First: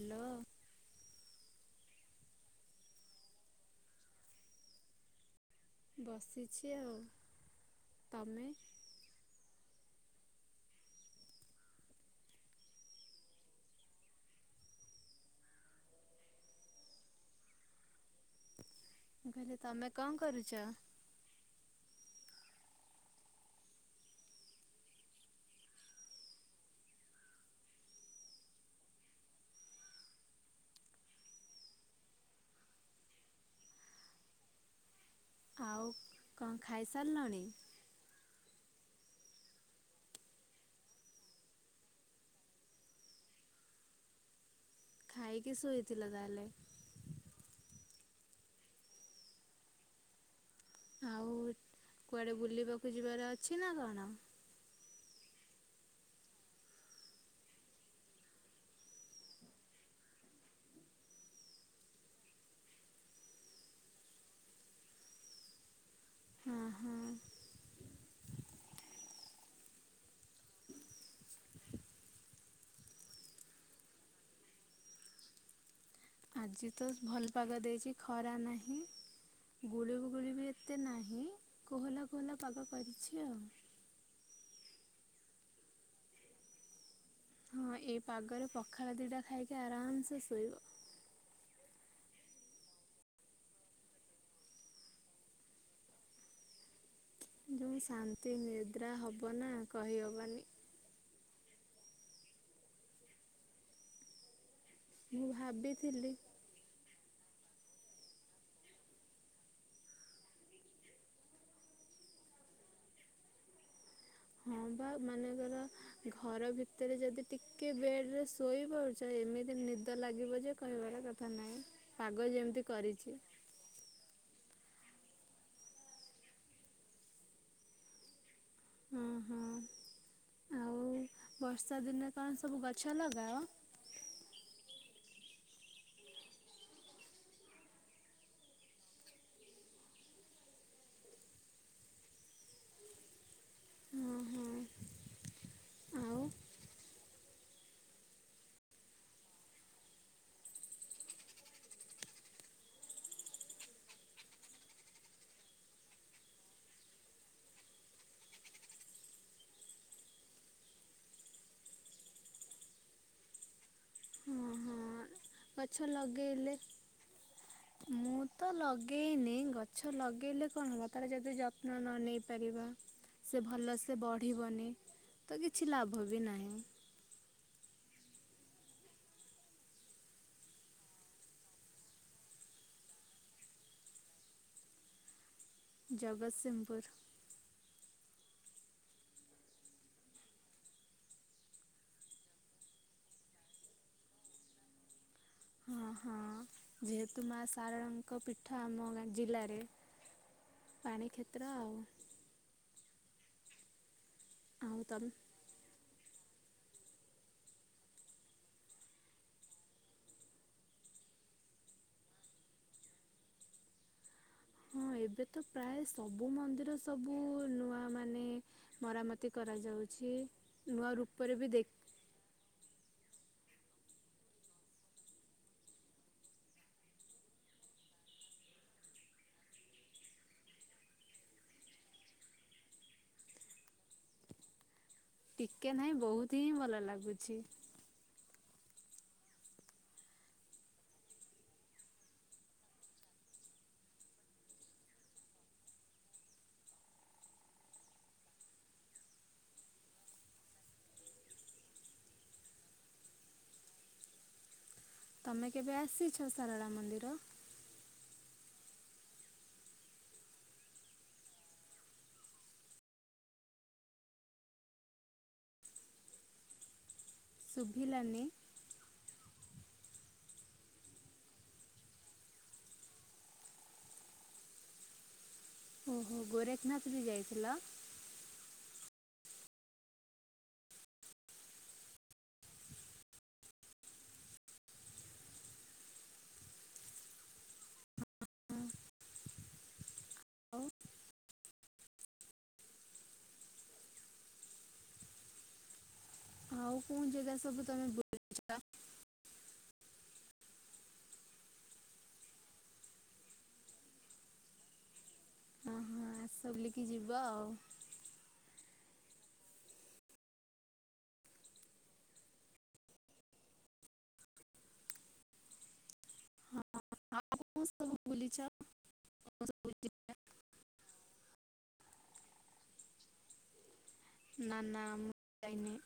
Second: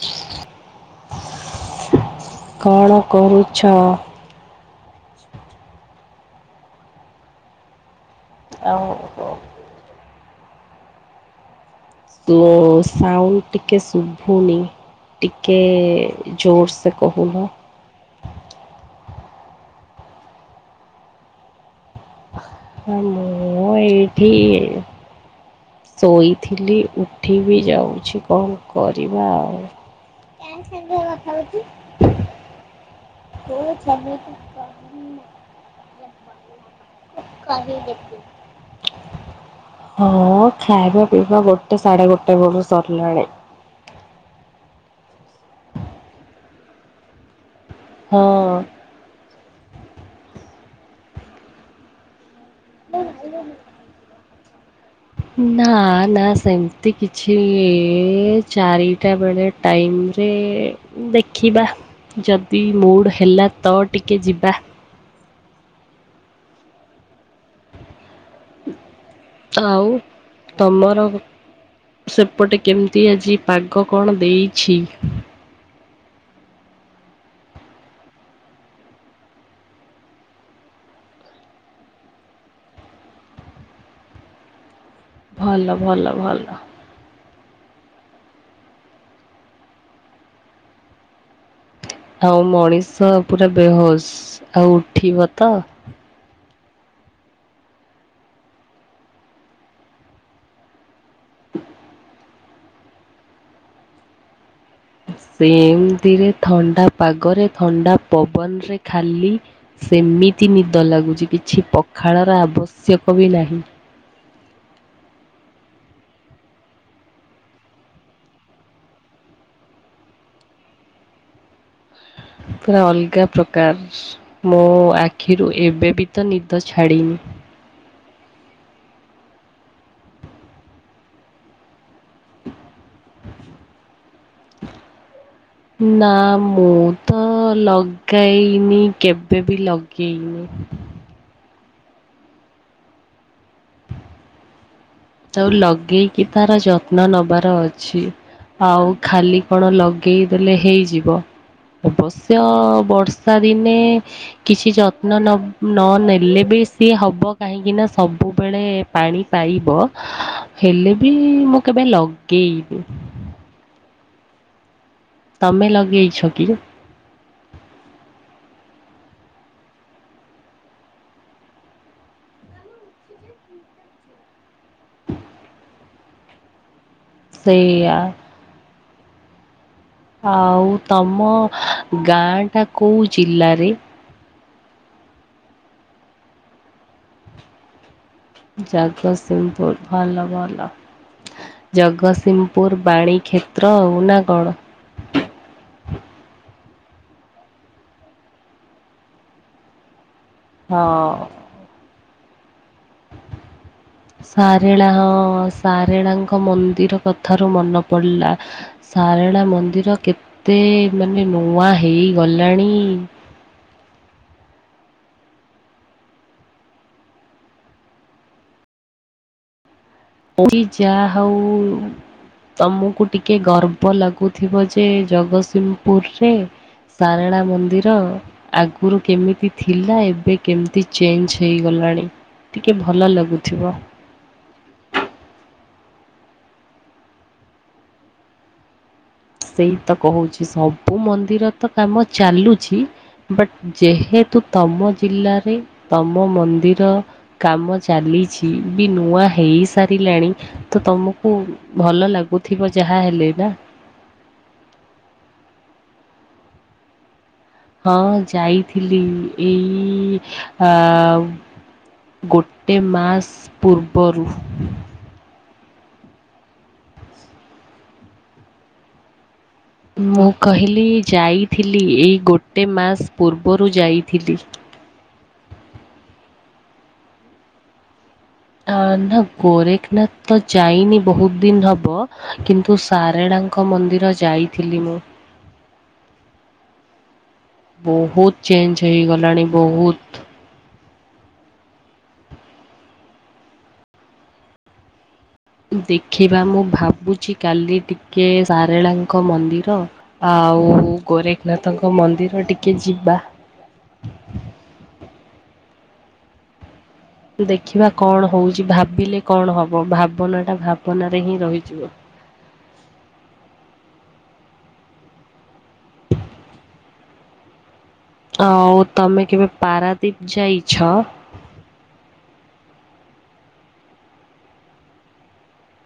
Hello. କଣ କରୁଛ? ବସିଛି ଆଉ, ତମେ? ଆଉ ସାଉଣ୍ଡ ଟିକେ ଶୁଭୁନି। ଟିକେ ଜୋର ସେ କୋହୁନ? ମୁଁ କହିଲି ତମେ କଣ କରୁଚ? ଆ ମୁଁ ଏଇଠି ଶୋଇଥିଲି ଉଠି ବି ଯାଉଚି କଣକରିବା ଆଉ। କାହା ସହ କଥା ହୋଉଚୁ? [unintelligible] ଆଉ କଣ ଖାଇ ସାରିଲାଣି? [unintelligible] ହଁ ଖାଇବା ପିଇବା ଗୋଟେ ସାଢଡେ ଗୋଟେ ବେଳକୁ ସରିଲାଣି। ଖାଇକି ଶୋଇଥିଲା ତାହେଲେ? ହଁ। ଆଉ କୁଆଡେ ବୁଲିବାକୁ ଯିବାର ଅଛି ନା କଣ? ନା ନା ସେମିତି କିଛି ଚାରିଟା ବେଳେ ଟାଇମରେ ଦେଖିବା। ଯଦି ମୁଡ୍ ହେଲା ତ ଟିକେ ଯିବା। ହଁ ହଁ ଆଉ ତମର ସେପଟେ କେମିତି ଆଜି ପାଗ କଣ ଦେଇଚି? ଆଜି ତ ଭଲ ପାଗ ଦେଇଛି ଖରା ନାହିଁ। ଗୁଳୁ ଗୁଳି ବି ଏତେ ନାହିଁ କୋହଲା କୋହଲା ପାଗ କରିଚି ଆଉ। ଭଲ ଭଲ ଭଲ। ହଁ ଏ ପାଗରେ ପଖାଳ ଦୁଇଟା ଖାଇକି ଆରାମସେ ଶୋଇବ। ଆଉ ମଣିଷ ପୁରା ବେହୋସ୍ ଆଉ ଉଠିବ ତ? ଯୋଉ ଶାନ୍ତି ନିଦ୍ରା ହବ ନା କହି ହବନି। ମୁଁ ଭାବିଥିଲି ସେମିତିରେ ଥଣ୍ଡା ପାଗରେ ଥଣ୍ଡା ପବନ ରେ ଖାଲି ସେମିତି ନିଦ ଲାଗୁଚି କିଛି ପଖାଳର ଆବଶ୍ୟକ ବି ନାହିଁ। ହଁ ବା ମାନଙ୍କର ଘର ଭିତରେ ଯଦି ଟିକେ ବେଡ ରେ ଶୋଇବ ଏମିତି ନିଦ ଲାଗିବ ଯେ କହିବାର କଥା କନେ ପୁରା ଅଲଗା ପ୍ରକାର ମୋ ଆଖିରୁ ଏବେ ବି ତ ନିଦ ଛାଡିନି। ଓଁ ହଁ। ଆଉ ବର୍ଷା ଦିନେ କଣ ସବୁ ଗଛ ଲଗାଅ? ନା ମୁଁ ତ ଲଗାଇନି କେବେ ବି ଲଗେଇନି। ହଁ ହଁ। ତାକୁ ଆଉ ଲଗେଇକି ତାର ଯତ୍ନ ନବାର ଅଛି। ଆଉ ଖାଲି କଣ ଲଗେଇଦେଲେ ହେଇଯିବ। ଅବଶ୍ୟ ବର୍ଷା ଦିନେ କିଛି ଯତ୍ନ ନ ନ ନେଲେ ବି ସିଏ ହବ କାହିଁକି ନା ସବୁବେଳେ ପାଣି ପାଇବ ହେଲେ ବି ମୁଁ କେବେ ଲଗେଇନି। ଉ ହୁଁ। ତମେ ଲଗେଇଛ କି? ମୁଁ ତ ଲଗେଇନି ଗଛ ଲଗେଇଲେ କଣ ହବ ତାର ଯଦି ଯତ୍ନ ନ ନେଇ ପାରିବା। ସେ ଭଲସେ ବଢ଼ିବନି ତ କିଛି ଲାଭ ବି ନାହିଁ। ସେଇଆ ଆଉ ତମ ଗାଁ ଟା କୋଉ ଜିଲ୍ଲାରେ? ଜଗତସିଂହପୁର। ଜଗତସିଂହପୁର ଭଲ ଭଲ। ଜଗତସିଂହପୁର ବାଣୀ କ୍ଷେତ୍ର ହେଉ ନା କଣ? ହଁ ହଁ ଯେହେତୁ ମା ସାରଳଙ୍କ ପୀଠ ଆମା ଗା ଜିଲ୍ଲାରେ। ପାଣି ହଁ। କ୍ଷେତ୍ର ଆଉ। ଆଉ ସାରେଳା ତମେ ହଁ ସାରିଳାଙ୍କ ମନ୍ଦିର କଥାରୁ ମନେ ପଡିଲା ସାରଳା ମନ୍ଦିର କେତେ ମାନେ ନୂଆ ହୋଇଗଲାଣି। ହଁ ଏବେ ତ ପ୍ରାୟ ସବୁ ମନ୍ଦିର ସବୁ ନୂଆ ମାନେ ମରାମତି କରାଯାଉଛି ପୁରୀ ନୂଆ ଯାହା ହଉ ରୂପରେ ବି ଦେଖ ତମକୁ ଟିକେ ଗର୍ବ ଲାଗୁଥିବ ଯେ ଜଗତସିଂହପୁରରେ ସାରଳା ମନ୍ଦିର ଆଗରୁ କେମିତି ଥିଲା ଏବେ କେମିତି ଚେଞ୍ଜ ହେଇଗଲାଣି। ଟିକେ ଭଲ ଲାଗୁଥିବ। ଟିକେ ହାଇଁ ବହୁତ ହିଁ ଭଲ ଲାଗୁଚି ସେଇ ତ କହୁଛି ସବୁ ମନ୍ଦିର ତ କାମ ଚାଲୁଚି ବଟ୍ ଯେହେତୁ ତମ ଜିଲ୍ଲାରେ ତମ ମନ୍ଦିର କାମ ଚାଲିଛି ବି ନୂଆ ହେଇ ସାରିଲାଣି ତ ତମକୁ ଭଲ ଲାଗୁଥିବ ଯାହା ହେଲେ ନା। ତମେ କେବେ ଆସିଛ ସାରଳା ମନ୍ଦିର? ହଁ ଯାଇଥିଲି ଏଇ ଆ ଗୋଟେ ମାସ ପୂର୍ବରୁ ଶୁଭିଲାନୀ ମୁଁ କହିଲି ଯାଇଥିଲି ଏଇ ଗୋଟେ ମାସ ପୂର୍ବରୁ ଯାଇଥିଲି। ଓହୋ ଗୋରେଖେନାଥ ବି ଯାଇଥିଲ? ହ ନା ଗୋରେଖେନାଥ ତ ଯାଇନି ବହୁତ ଦିନ ହବ କିନ୍ତୁ ସାରେଳା ଙ୍କ ମନ୍ଦିର ଯାଇଥିଲି ମୁଁ। ବହୁତ ଚେଞ୍ଜ ହୋଇଇଗଲାଣି ବହୁତ ଆଉ ଦେଖିବା ମୁଁ ଆଉ କୋଉ ଜାଗା ଭାବୁଚି ସବୁ କାଲି ତମେ ଟିକେ ବୁଲିଛ? ସାରଳାଙ୍କ ମନ୍ଦିର ଆଉ ଗୋରେଖେନାଥଙ୍କ ମନ୍ଦିର ଟିକେ ଯିବା। ଅ ହ ଆସ ବୁଲିକି ଯିବ ଆଉ। ଦେଖିବା କଣ ହେଉଚି ଭାବିଲେ କଣ ହେବ ଭାବନାଟା ଭାବନାରେ ହିଁ ରହିଯିବ। ଆଉ [unintelligible] ବୁଲିଛ ଆଉ ତମେ କେବେ ପାରାଦଵୀପ ଯାଇଛ? ନା ନା ମୁଁ ଯାଇନି।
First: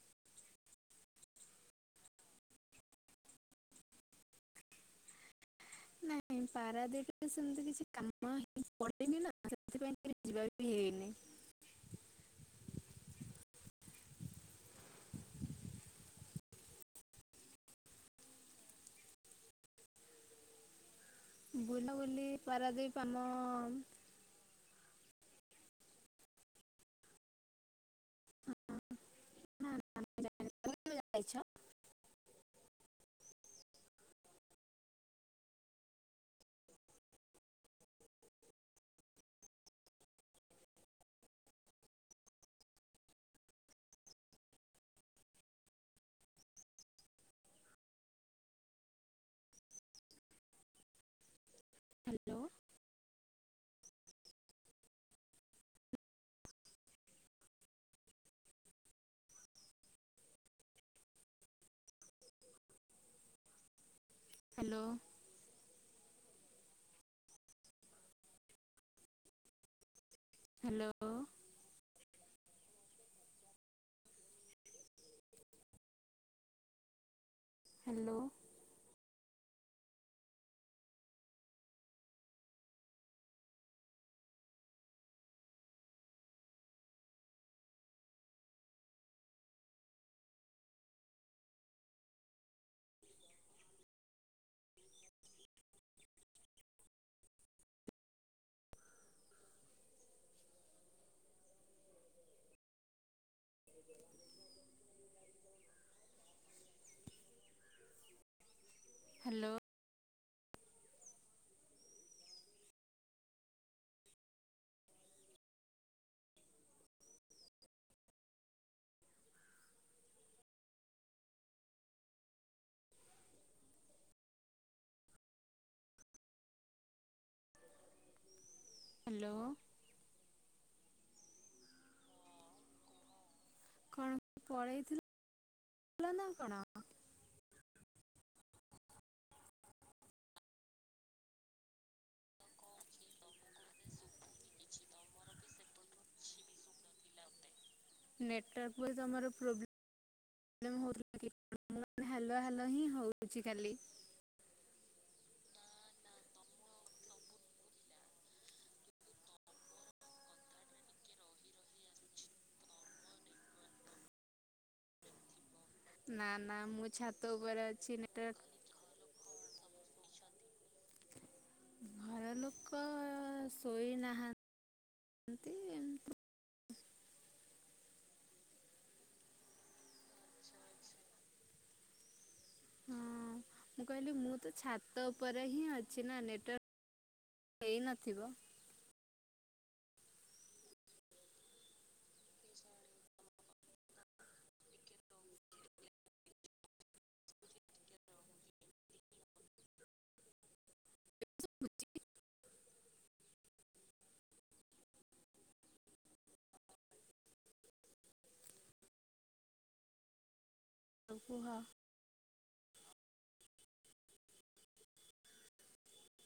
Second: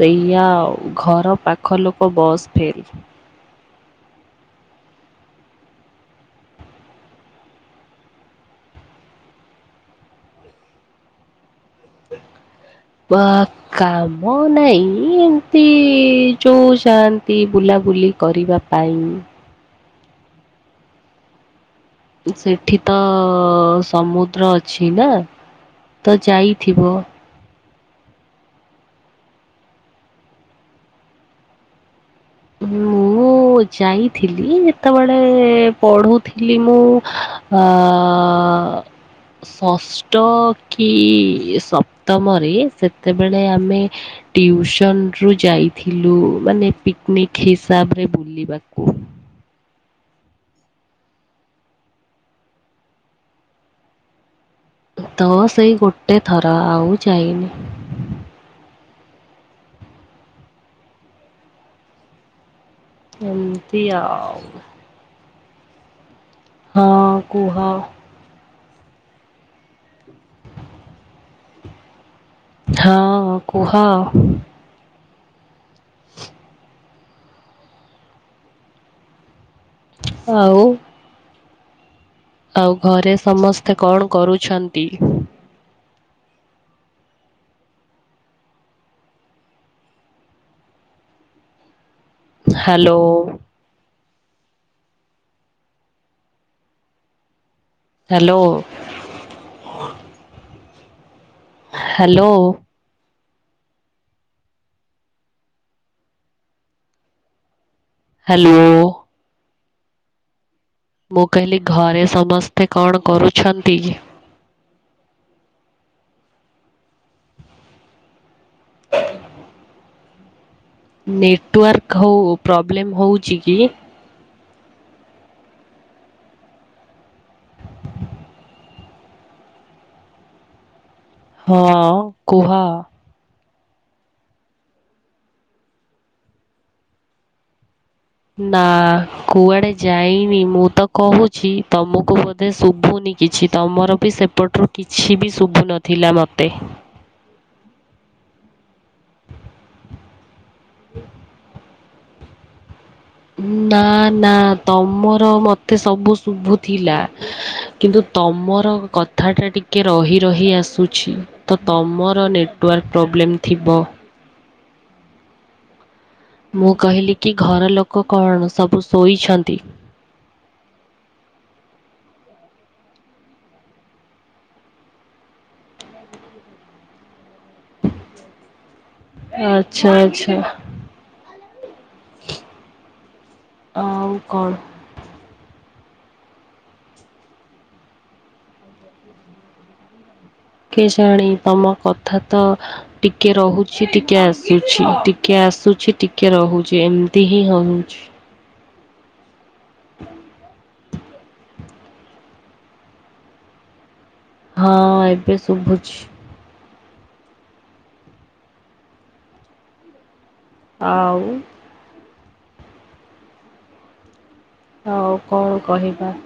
ସେଇଆ ଆଉ ଘର ପାଖ ଲୋକ ବସ୍ ଫେଲ୍‌। ନାଇଁ ପାରାଦ୍ୱୀପ ରେ ସେମତି କିଛି କାମ ପଡନି ନା ସେଥିପାଇଁ ଯିବା ବି ହେଇନି ବାପ କାମ ନାଇଁ ଏମତି ଯୋଉ ଯାଆନ୍ତି ବୁଲାବୁଲି କରିବା ପାଇଁ ବୁଲାବୁଲି ସେଠି ପାରାଦ୍ୱୀପ ତ ଆମ ସମୁଦ୍ର ଅଛି ନା ତ ଯାଇଥିବ [unintelligible] ମୁଁ ଯାଇଥିଲି ଯେତେବେଳେ ପଢୋଉଥିଲି ମୁଁ ଆଁ ଷଷ୍ଠ କି ସପ୍ତମରେ ସେତେବେଳେ ଆମେ ଟିୁସନ ରୁ ଯାଇଥିଲୁ ମାନେ ପିକନିକ ହିସାବରେ ବୁଲିବାକୁ। ହ୍ୟାଲୋ ତ ସେଇ ଗୋଟେ ଥର ଆଉ ଯାଇନି। ଏମିନ୍ତିଆ। ହ୍ୟାଲୋ ହଁ କୁହ। ହ୍ୟାଲୋ ହଁ କୁହ ହ୍ୟାଲୋ ଆଉ। ଆଉ ଘରେ ସମସ୍ତେ କଣ କରୁଛନ୍ତି? Hello hello hello [inaudible] [inaudible] hello hello ମୁଁ କହିଲି ଘରେ ସମସ୍ତେ କଣ କରୁଛନ୍ତି କି? [unintelligible] ନେଟୱାର୍କ ହଉ ପ୍ରୋବ୍ଲେମ୍ ହଉଛି କି? ହ୍ୟାଲୋ ହଁ କୁହ। କଣ ପଳେଇଥିଲୁ ନା କଣ। ନା କୁଆଡେ ଯାଇନି ମୁଁ ତ କହୁଛି। ତୁମକୁ ବୋଧେ ଶୁଭୁନି କିଛି ତୁମର ବି ସେପଟରୁ କିଛି ବି ଶୁଭୁ ନଥିଲା ମୋତେ। ନେଟୱାର୍କ ବି ତମର ପ୍ରବ୍ଲେଲେଉଥିଲା କି। ମୁଁ ହାଲ ହାଲ ହିଁ ହଉ। ନା। ନା ତମର ମତେ ସବୁ ଶୁଭୁ ଥିଲା କିନ୍ତୁ ତମର- କଥାଟା ଟିକିଏ ରହି ରହି ଆସୁଛି ତ ତୁମର ନେଟୱାର୍କ ପ୍ରୋବ୍ଲେମ୍ ଥିବ। ନା ନା ମୁଁ କହିଲି କି ଛାତ ଘର ଉପରେ ଅଛି ଲୋକ ନେଟୱର୍କ। କଣ ସବୁ ଶୋଇଛନ୍ତି? ଘର ଲୋକ ଶୋଇନାହାନ୍ତି। ଏମତି ଏ। ଆଚ୍ଛା ଆଚ୍ଛା। ହଁ ମୁଁ ଆଉ କହିଲି ମୁଁ କଣ? ତ ଛାତ- ଛାତ ଉପରେ ହିଁ ଅଛି ନା ନେଟୱାର୍କ ହେଇନଥିବ। କେଜାଣି ତମ କଥା ତ ଟିକେ- ଟିକେ ରହୁଛି ଟିକେ ଆସୁଛି ଟିକେ ଆସୁଛି ଟିକେ ରହୁଛି ଏମତି ହିଁ ହଉଛି। ହଁ ଏବେ ଶୁଭୁଛି। ଆଉ। କୁହ ହଉ କଣ କହିବା?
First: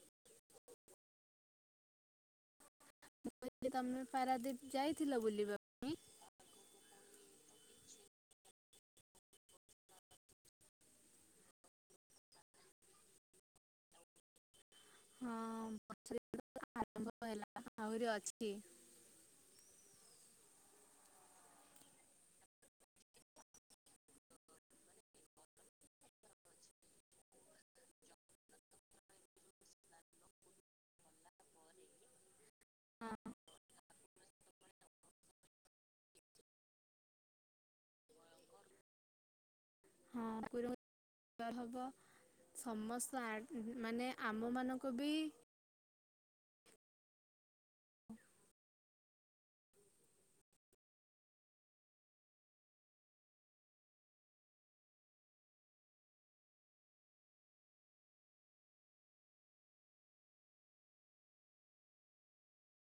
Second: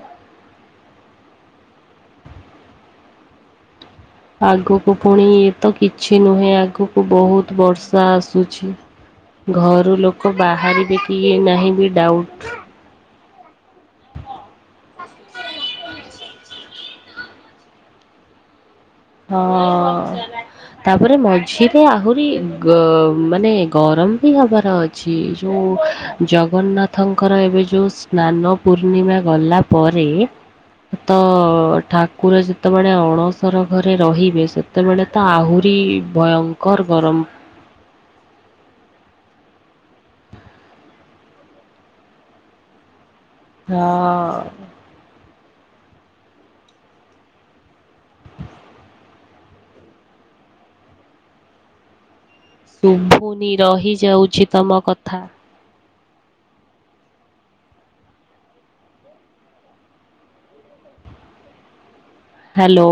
ମୁଁି [unintelligible] ତମେ ପାରାଦ୍ୱୀପ ଆଗକୁ ଯାଇଥିଲ ପୁଣି ଏ ବୁଲିବା ତ ପାଇଁ? କିଛି ନୁହେଁ ଆଗକୁ ବହୁତ ବର୍ଷା ଆସୁଛି। ଘରୁ ଲୋକ ବାହାରିବେ କିଇଏ ନାହିଁ ବି ଡାଉଟ୍। ହଁ ଆରମ୍ଭ ହେଲା ଆହୁରି ଅଛି [unintelligible] ହଁ। ତାପରେ ମଝିରେ ଆହୁରି ମାନେ ଗରମ ବି ହବାର ଅଛି। ଛି ଯେଉଁ ଜଗନ୍ନାଥଙ୍କର ଏବେ ଯେଉଁ ସ୍ନାନ ପୂର୍ଣ୍ଣିମା ଗଲା ପରେ- ତ ଠାକୁର ଯେତେବେଳେ ହଁ ଅଣସର- କହିବେ ସେତେବେଳେ ତ ଆହୁରି ଭୟଙ୍କର ଗରମ। ହଁ [unintelligible] ହବ ସମସ୍ତ ମାନେ ହଁ ଆମମାନକୁ କୋବି [inaudible] ଶୁଭୁନି ରହିଯାଉଛି ତମ କଥା। ହ୍ୟାଲୋ।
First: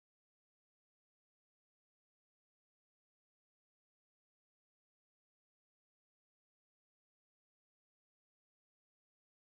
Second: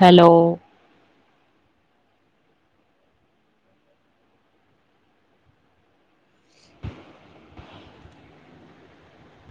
ହ୍ୟାଲୋ।